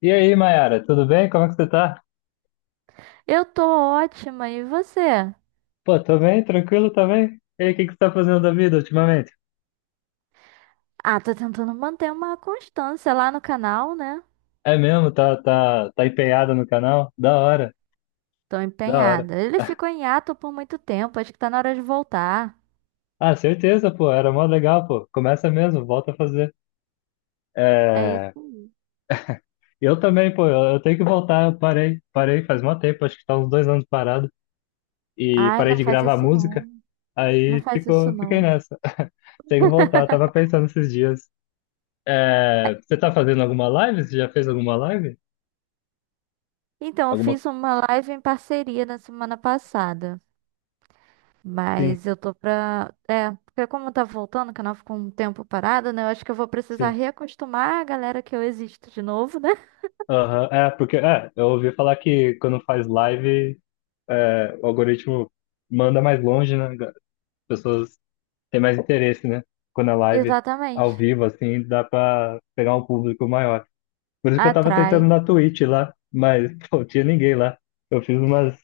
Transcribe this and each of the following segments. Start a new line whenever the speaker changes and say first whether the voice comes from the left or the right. left: E aí, Mayara, tudo bem? Como é que você tá?
right: Eu tô ótima, e você?
left: Pô, tô bem, tranquilo também. E aí, o que que você tá fazendo da vida ultimamente?
right: Ah, tô tentando manter uma constância lá no canal, né?
left: É mesmo? Tá empenhado no canal? Da hora,
right: Tô
left: da hora.
right: empenhada. Ele ficou em hiato por muito tempo, acho que tá na hora de voltar.
left: Ah, certeza, pô, era mó legal, pô. Começa mesmo, volta a fazer.
right: É isso
left: É...
right: aí.
left: Eu também, pô, eu tenho que voltar, eu parei, faz mó tempo, acho que tá uns dois anos parado. E
right: Ai,
left: parei
right: não
left: de
right: faz
left: gravar
right: isso
left: música,
right: não. Não
left: aí
right: faz isso
left: fiquei
right: não.
left: nessa. Tenho que voltar, tava pensando esses dias. É... Você tá fazendo alguma live? Você já fez alguma live?
right: Então, eu
left: Alguma?
right: fiz uma live em parceria na semana passada.
left: Sim.
right: Mas eu tô pra. É, porque como tá voltando, o canal ficou um tempo parado, né? Eu acho que eu vou precisar
left: Sim.
right: reacostumar a galera que eu existo de novo, né?
left: Aham, é, porque é, eu ouvi falar que quando faz live, é, o algoritmo manda mais longe, né? As pessoas têm mais interesse, né? Quando é live ao
right: Exatamente.
left: vivo, assim, dá pra pegar um público maior. Por isso que eu tava tentando
right: Atrai.
left: na Twitch lá, mas pô, tinha ninguém lá. Eu fiz umas,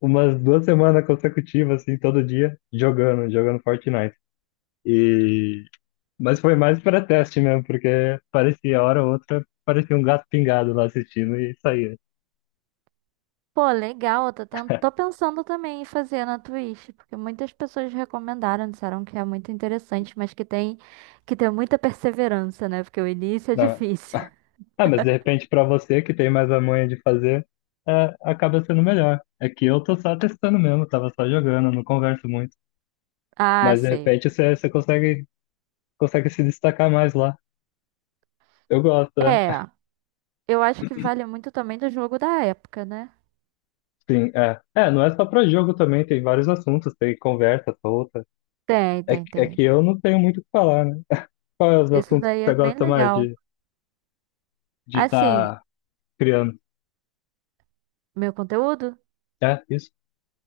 left: duas semanas consecutivas, assim, todo dia, jogando Fortnite. E... mas foi mais para teste mesmo, porque parecia, hora ou outra, parecia um gato pingado lá assistindo e saía.
right: Pô, legal, eu tô pensando também em fazer na Twitch, porque muitas pessoas recomendaram, disseram que é muito interessante, mas que tem que ter muita perseverança, né? Porque o início é
left: Né?
right: difícil.
left: Ah, mas de repente para você que tem mais a manha de fazer, é, acaba sendo melhor. É que eu tô só testando mesmo, tava só jogando, não converso muito.
right: Ah,
left: Mas de
right: sei.
left: repente você consegue, se destacar mais lá. Eu gosto, é.
right: É, eu acho que vale muito também do jogo da época, né?
left: Sim, é. É, não é só para jogo também, tem vários assuntos, tem conversa solta.
right: Tem,
left: É,
right: tem,
left: é
right: tem.
left: que eu não tenho muito o que falar, né? Qual é os
right: Isso
left: assuntos que
right: daí é
left: você
right: bem
left: gosta mais
right: legal.
left: de
right: Assim,
left: estar criando?
right: meu conteúdo?
left: É, isso?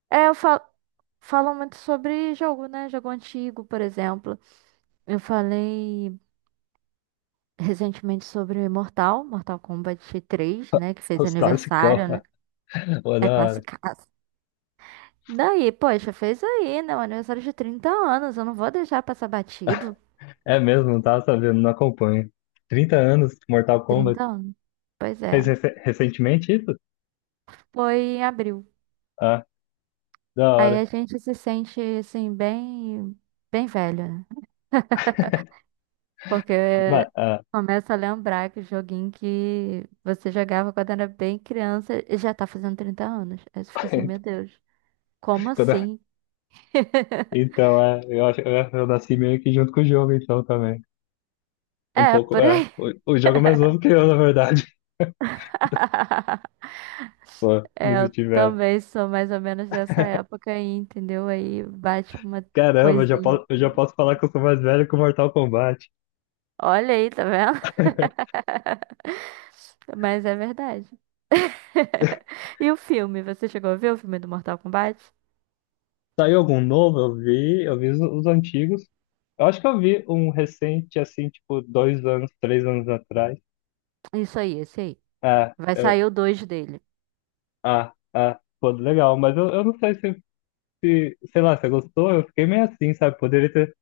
right: É, eu falo, falo muito sobre jogo, né? Jogo antigo, por exemplo. Eu falei recentemente sobre Mortal Kombat 3, né? Que fez
left: Os classicão.
right: aniversário, né?
left: Pô,
right: É
left: da hora.
right: classicaço. Daí, poxa, fez aí, né? Um aniversário de 30 anos. Eu não vou deixar passar batido.
left: É mesmo, não tava sabendo, não acompanho. 30 anos, Mortal Kombat.
right: 30 anos. Pois é.
left: Fez recentemente isso?
right: Foi em abril.
left: Ah, da
right: Aí
left: hora.
right: a gente se sente, assim, bem, bem velho, né?
left: Mas,
right: Porque
left: ah,
right: começa a lembrar que o joguinho que você jogava quando era bem criança e já tá fazendo 30 anos. Aí você fica assim, meu Deus, como
left: quando eu-
right: assim?
left: então, é, eu acho, eu nasci meio que junto com o jogo, então, também. Um
right: É,
left: pouco,
right: por
left: é.
right: aí.
left: O jogo é mais novo que eu, na verdade. Pô, me
right: É, eu
left: senti velho.
right: também sou mais ou menos dessa época aí, entendeu? Aí bate uma
left: Caramba, eu já
right: coisinha.
left: posso, eu já posso falar que eu sou mais velho que o Mortal Kombat.
right: Olha aí, tá vendo? Mas é verdade. E o filme? Você chegou a ver o filme do Mortal Kombat?
left: Saiu algum novo? Eu vi os antigos. Eu acho que eu vi um recente, assim, tipo, dois anos, três anos atrás.
right: Isso aí, esse aí.
left: Ah,
right: Vai
left: eu,
right: sair o 2 dele.
left: pô, legal, mas eu não sei se, sei lá, você gostou? Eu fiquei meio assim, sabe? Poderia ter.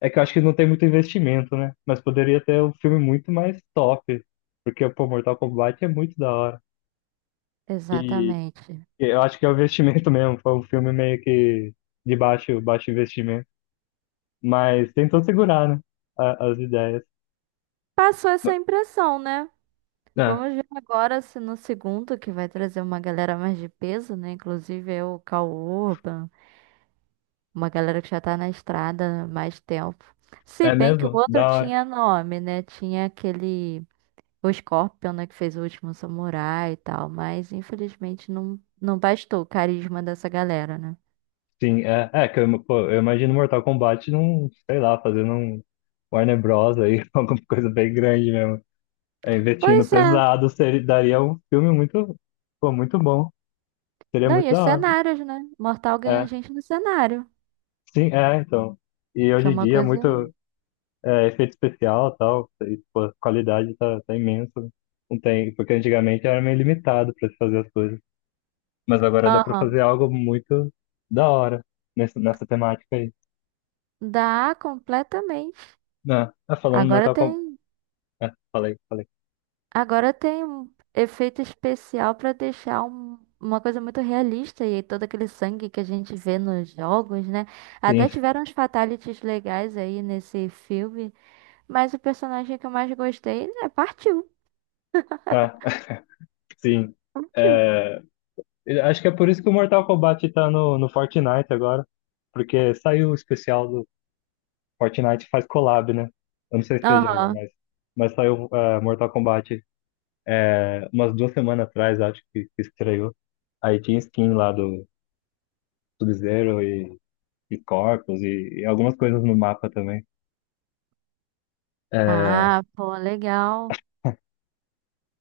left: É que eu acho que não tem muito investimento, né? Mas poderia ter um filme muito mais top. Porque, pô, Mortal Kombat é muito da hora. E
right: Exatamente.
left: e eu acho que é o investimento mesmo. Foi um filme meio que de baixo, baixo investimento. Mas tentou segurar, né? As ideias.
right: Passou essa impressão, né?
left: Ah,
right: Vamos ver agora se no segundo, que vai trazer uma galera mais de peso, né? Inclusive é o Cal Urban. Uma galera que já tá na estrada há mais tempo. Se
left: é
right: bem que o
left: mesmo?
right: outro
left: Da hora.
right: tinha nome, né? Tinha aquele. O Scorpion, né? Que fez o último samurai e tal. Mas infelizmente não, não bastou o carisma dessa galera, né?
left: Sim, é que eu, pô, eu imagino Mortal Kombat num, sei lá, fazendo um Warner Bros. Aí, alguma coisa bem grande mesmo. É, investindo
right: Pois é.
left: pesado, daria um filme muito, pô, muito bom. Seria
right: Não,
left: muito
right: e os
left: da hora.
right: cenários, né? Mortal ganha
left: É,
right: gente no cenário.
left: sim, é, então. E
right: Que
left: hoje
right: é
left: em
right: uma
left: dia, é
right: coisa.
left: muito efeito especial e tal, e, pô, a qualidade tá, imensa. Não tem, porque antigamente era meio limitado para se fazer as coisas. Mas agora dá para
right: Aham.
left: fazer algo muito da hora nessa, temática aí.
right: Dá completamente.
left: Ah, falando do
right: Agora
left: Mortal Kombat.
right: tem.
left: É, falei, falei.
right: Agora tem um efeito especial pra deixar uma coisa muito realista e todo aquele sangue que a gente vê nos jogos, né?
left: Sim,
right: Até tiveram uns fatalities legais aí nesse filme, mas o personagem que eu mais gostei, né, partiu,
left: ah, sim.
right: partiu.
left: É, acho que é por isso que o Mortal Kombat tá no, Fortnite agora. Porque saiu o especial do Fortnite faz collab, né? Eu não sei se você joga,
right: Aham.
left: mas, saiu Mortal Kombat umas duas semanas atrás, acho que, estreou. Aí tinha skin lá do Sub-Zero e Corpus e algumas coisas no mapa também. É,
right: Ah, pô, legal.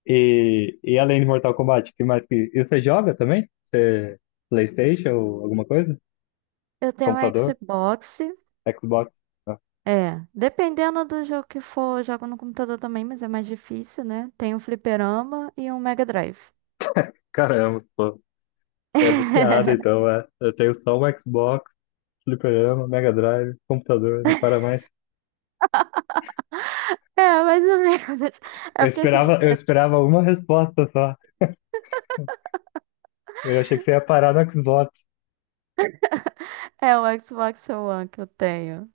left: e além de Mortal Kombat, que mais que. E você joga também? Você PlayStation ou alguma coisa?
right: Eu tenho um
left: Computador?
right: Xbox.
left: Xbox? Ah,
right: É, dependendo do jogo que for, eu jogo no computador também, mas é mais difícil, né? Tem um fliperama e um Mega Drive.
left: caramba, pô. É viciado, então, é. Eu tenho só o Xbox, fliperama, Mega Drive, computador, não para mais.
right: É, mais ou menos.
left: Eu
right: É porque assim,
left: esperava, eu esperava uma resposta só. Eu achei que você ia parar no Xbox,
right: é o Xbox One que eu tenho.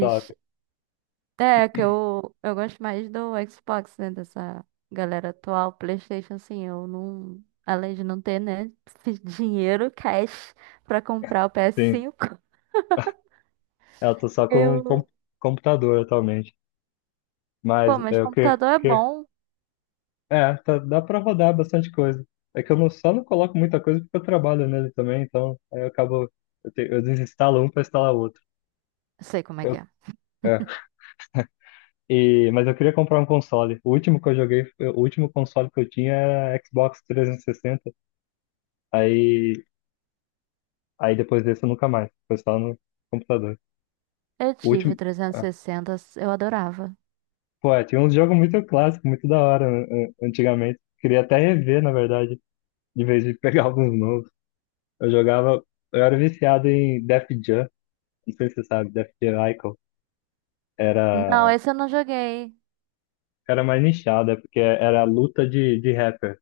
left: só.
right: é que eu gosto mais do Xbox, né? Dessa galera atual. PlayStation, assim, eu não. Além de não ter, né? esse dinheiro, cash, pra comprar o
left: Sim,
right: PS5,
left: eu tô só com
right: eu.
left: computador atualmente.
right: Pô,
left: Mas
right: mas
left: eu que,
right: computador é
left: que
right: bom.
left: dá pra rodar bastante coisa. É que eu não, só não coloco muita coisa porque eu trabalho nele também, então aí eu acabo, eu desinstalo um pra instalar outro.
right: Sei como é que
left: Eu,
right: é.
left: é, mas eu queria comprar um console. O último que eu joguei, o último console que eu tinha era Xbox 360. Aí, aí depois desse eu nunca mais. Foi só no computador.
right: Eu
left: O
right: tive
left: último.
right: o
left: Ah,
right: 360, eu adorava.
left: pô, é, tinha uns jogos muito clássicos, muito da hora antigamente. Queria até rever, na verdade, de vez de pegar alguns novos. Eu jogava. Eu era viciado em Def Jam. Não sei se você sabe, Def Jam Icon.
right: Não,
left: Era.
right: esse eu não joguei.
left: Era mais nichado, é porque era luta de, rapper.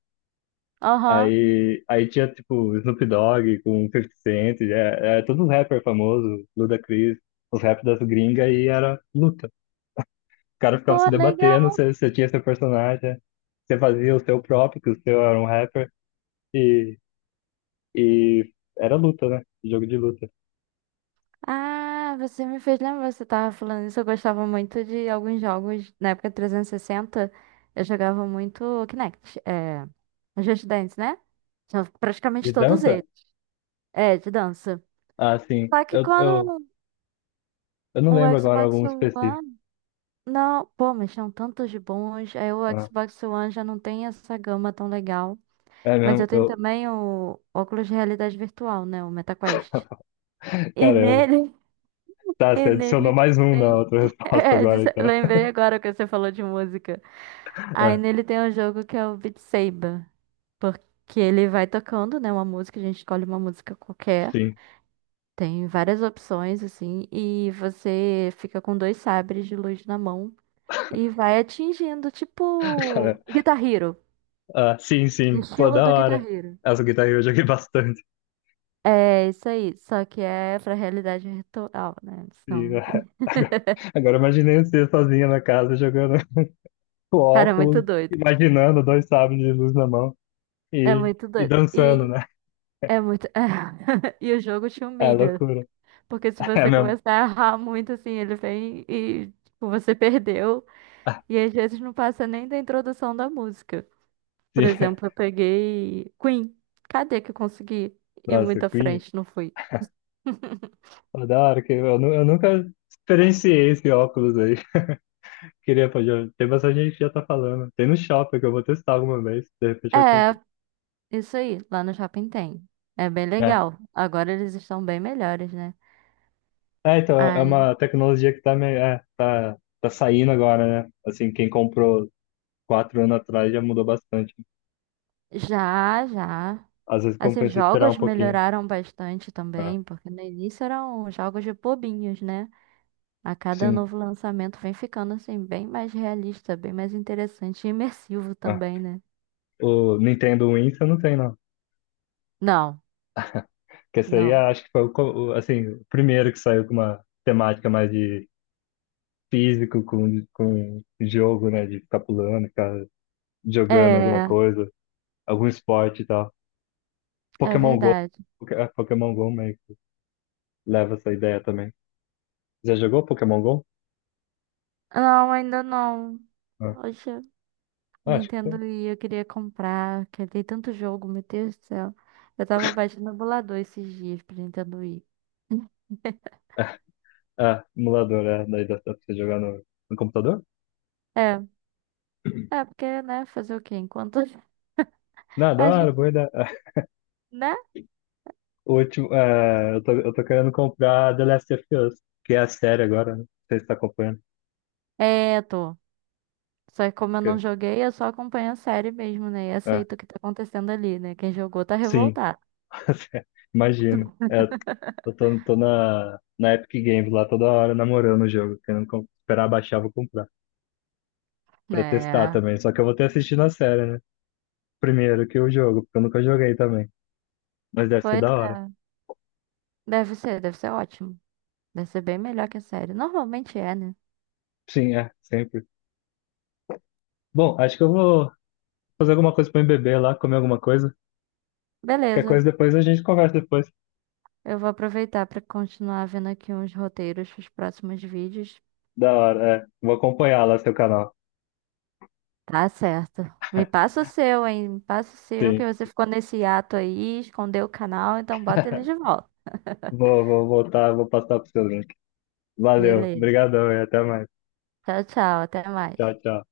right: Aham.
left: Aí tinha, tipo, Snoop Dogg com 50 Cent, todos os rappers famosos, Ludacris, os rap das gringas, e era luta. Os caras ficavam
right: Pô,
left: se debatendo,
right: legal.
left: você tinha seu personagem, você fazia o seu próprio, que o seu era um rapper, e, e era luta, né? Jogo de luta.
right: Ah, você me fez lembrar, você tava falando isso, eu gostava muito de alguns jogos, na época 360, eu jogava muito Kinect, é, Just Dance, né? Já
left: E
right: praticamente todos
left: dança?
right: eles, é, de dança.
left: Ah, sim.
right: Só que
left: Eu, eu,
right: quando
left: eu não
right: o
left: lembro agora
right: Xbox
left: algum específico.
right: One, não, pô, mas são tantos de bons, aí o
left: Ah,
right: Xbox One já não tem essa gama tão legal,
left: é
right: mas
left: mesmo?
right: eu tenho também o óculos de realidade virtual, né, o MetaQuest. E
left: Caramba.
right: nele,
left: Tá, você
right: e
left: adicionou
right: nele
left: mais um na
right: tem.
left: outra resposta
right: É,
left: agora, então.
right: lembrei agora que você falou de música. Aí
left: É,
right: nele tem um jogo que é o Beat Saber. Porque ele vai tocando, né? Uma música, a gente escolhe uma música qualquer.
left: sim.
right: Tem várias opções, assim. E você fica com dois sabres de luz na mão. E vai atingindo, tipo Guitar Hero.
left: Ah, sim,
right: No
left: sim. Pô,
right: estilo
left: da
right: do Guitar
left: hora.
right: Hero.
left: Essa Guitar Hero eu joguei bastante.
right: É isso aí. Só que é pra realidade virtual, né?
left: E, ah, agora, agora eu imaginei você sozinha na casa jogando com
right: Cara, é
left: óculos,
right: muito doido.
left: imaginando dois sabres de luz na mão
right: É
left: e,
right: muito
left: e
right: doido.
left: dançando, né?
right: É muito. E o jogo te
left: É
right: humilha.
left: loucura.
right: Porque se
left: É
right: você
left: mesmo.
right: começar a errar muito, assim, ele vem e tipo, você perdeu.
left: Ah,
right: E às vezes não passa nem da introdução da música. Por
left: sim.
right: exemplo, eu peguei Queen. Cadê que eu consegui ir
left: Nossa,
right: muito à
left: Queen.
right: frente? Não fui.
left: Pô, da hora que eu nunca experienciei esse óculos aí. Queria, pô, já, tem bastante gente que já tá falando. Tem no shopping que eu vou testar alguma vez. De repente eu
right: É,
left: compro.
right: isso aí. Lá no shopping tem. É bem
left: É,
right: legal. Agora eles estão bem melhores, né?
left: é, então, é
right: Ai,
left: uma tecnologia que tá, meio, é, tá saindo agora, né? Assim, quem comprou quatro anos atrás já mudou bastante.
right: já, já.
left: Às vezes
right: Assim,
left: compensa esperar um
right: jogos
left: pouquinho.
right: melhoraram bastante
left: Né?
right: também, porque no início eram jogos de bobinhos, né? A cada
left: Sim.
right: novo lançamento vem ficando assim, bem mais realista, bem mais interessante e imersivo
left: Né?
right: também, né?
left: O Nintendo Wii você não tem, não.
right: Não,
left: Porque esse aí
right: não.
left: acho que foi o, assim, o primeiro que saiu com uma temática mais de físico, com, jogo, né? De ficar pulando, ficar jogando alguma
right: É,
left: coisa, algum esporte e tal.
right: é
left: Pokémon Go.
right: verdade.
left: Pokémon Go meio que leva essa ideia também. Já jogou Pokémon Go?
right: Não, ainda não.
left: Ah,
right: Poxa,
left: acho.
right: Nintendo e eu queria comprar, que tem tanto jogo, meu Deus do céu. Eu tava baixando emulador esses dias pra Nintendo Wii.
left: Ah, emulador, é. Daí dá pra você jogar no, no computador?
right: É, é porque, né, fazer o quê? Enquanto
left: Não, da
right: a
left: hora,
right: gente,
left: boa ideia.
right: né?
left: Eu tô, querendo comprar The Last of Us, que é a série agora, né? Não sei se tá acompanhando.
right: É, tô. Só que como eu não
left: Que,
right: joguei, eu só acompanho a série mesmo, né? E
left: é,
right: aceito o que tá acontecendo ali, né? Quem jogou tá
left: sim,
right: revoltado.
left: imagino. É, eu tô, na, Epic Games lá toda hora namorando o jogo, querendo esperar baixar, vou comprar, pra testar
right: É,
left: também. Só que eu vou ter assistido a série, né? Primeiro que o jogo, porque eu nunca joguei também. Mas deve ser
right: pois
left: da hora.
right: é. Deve ser ótimo. Deve ser bem melhor que a série. Normalmente é, né?
left: Sim, é, sempre. Bom, acho que eu vou fazer alguma coisa pra mim beber lá, comer alguma coisa. Qualquer
right: Beleza.
left: coisa depois a gente conversa depois.
right: Eu vou aproveitar pra continuar vendo aqui uns roteiros pros próximos vídeos.
left: Da hora, é. Vou acompanhar lá seu canal.
right: Tá certo. Me passa o seu, hein? Me passa o seu, que
left: Sim.
right: você ficou nesse ato aí, escondeu o canal, então bota ele de volta.
left: Vou voltar, vou passar pro seu link. Valeu,
right: Beleza.
left: obrigadão e até mais.
right: Tchau, tchau. Até mais.
left: Tchau, tchau.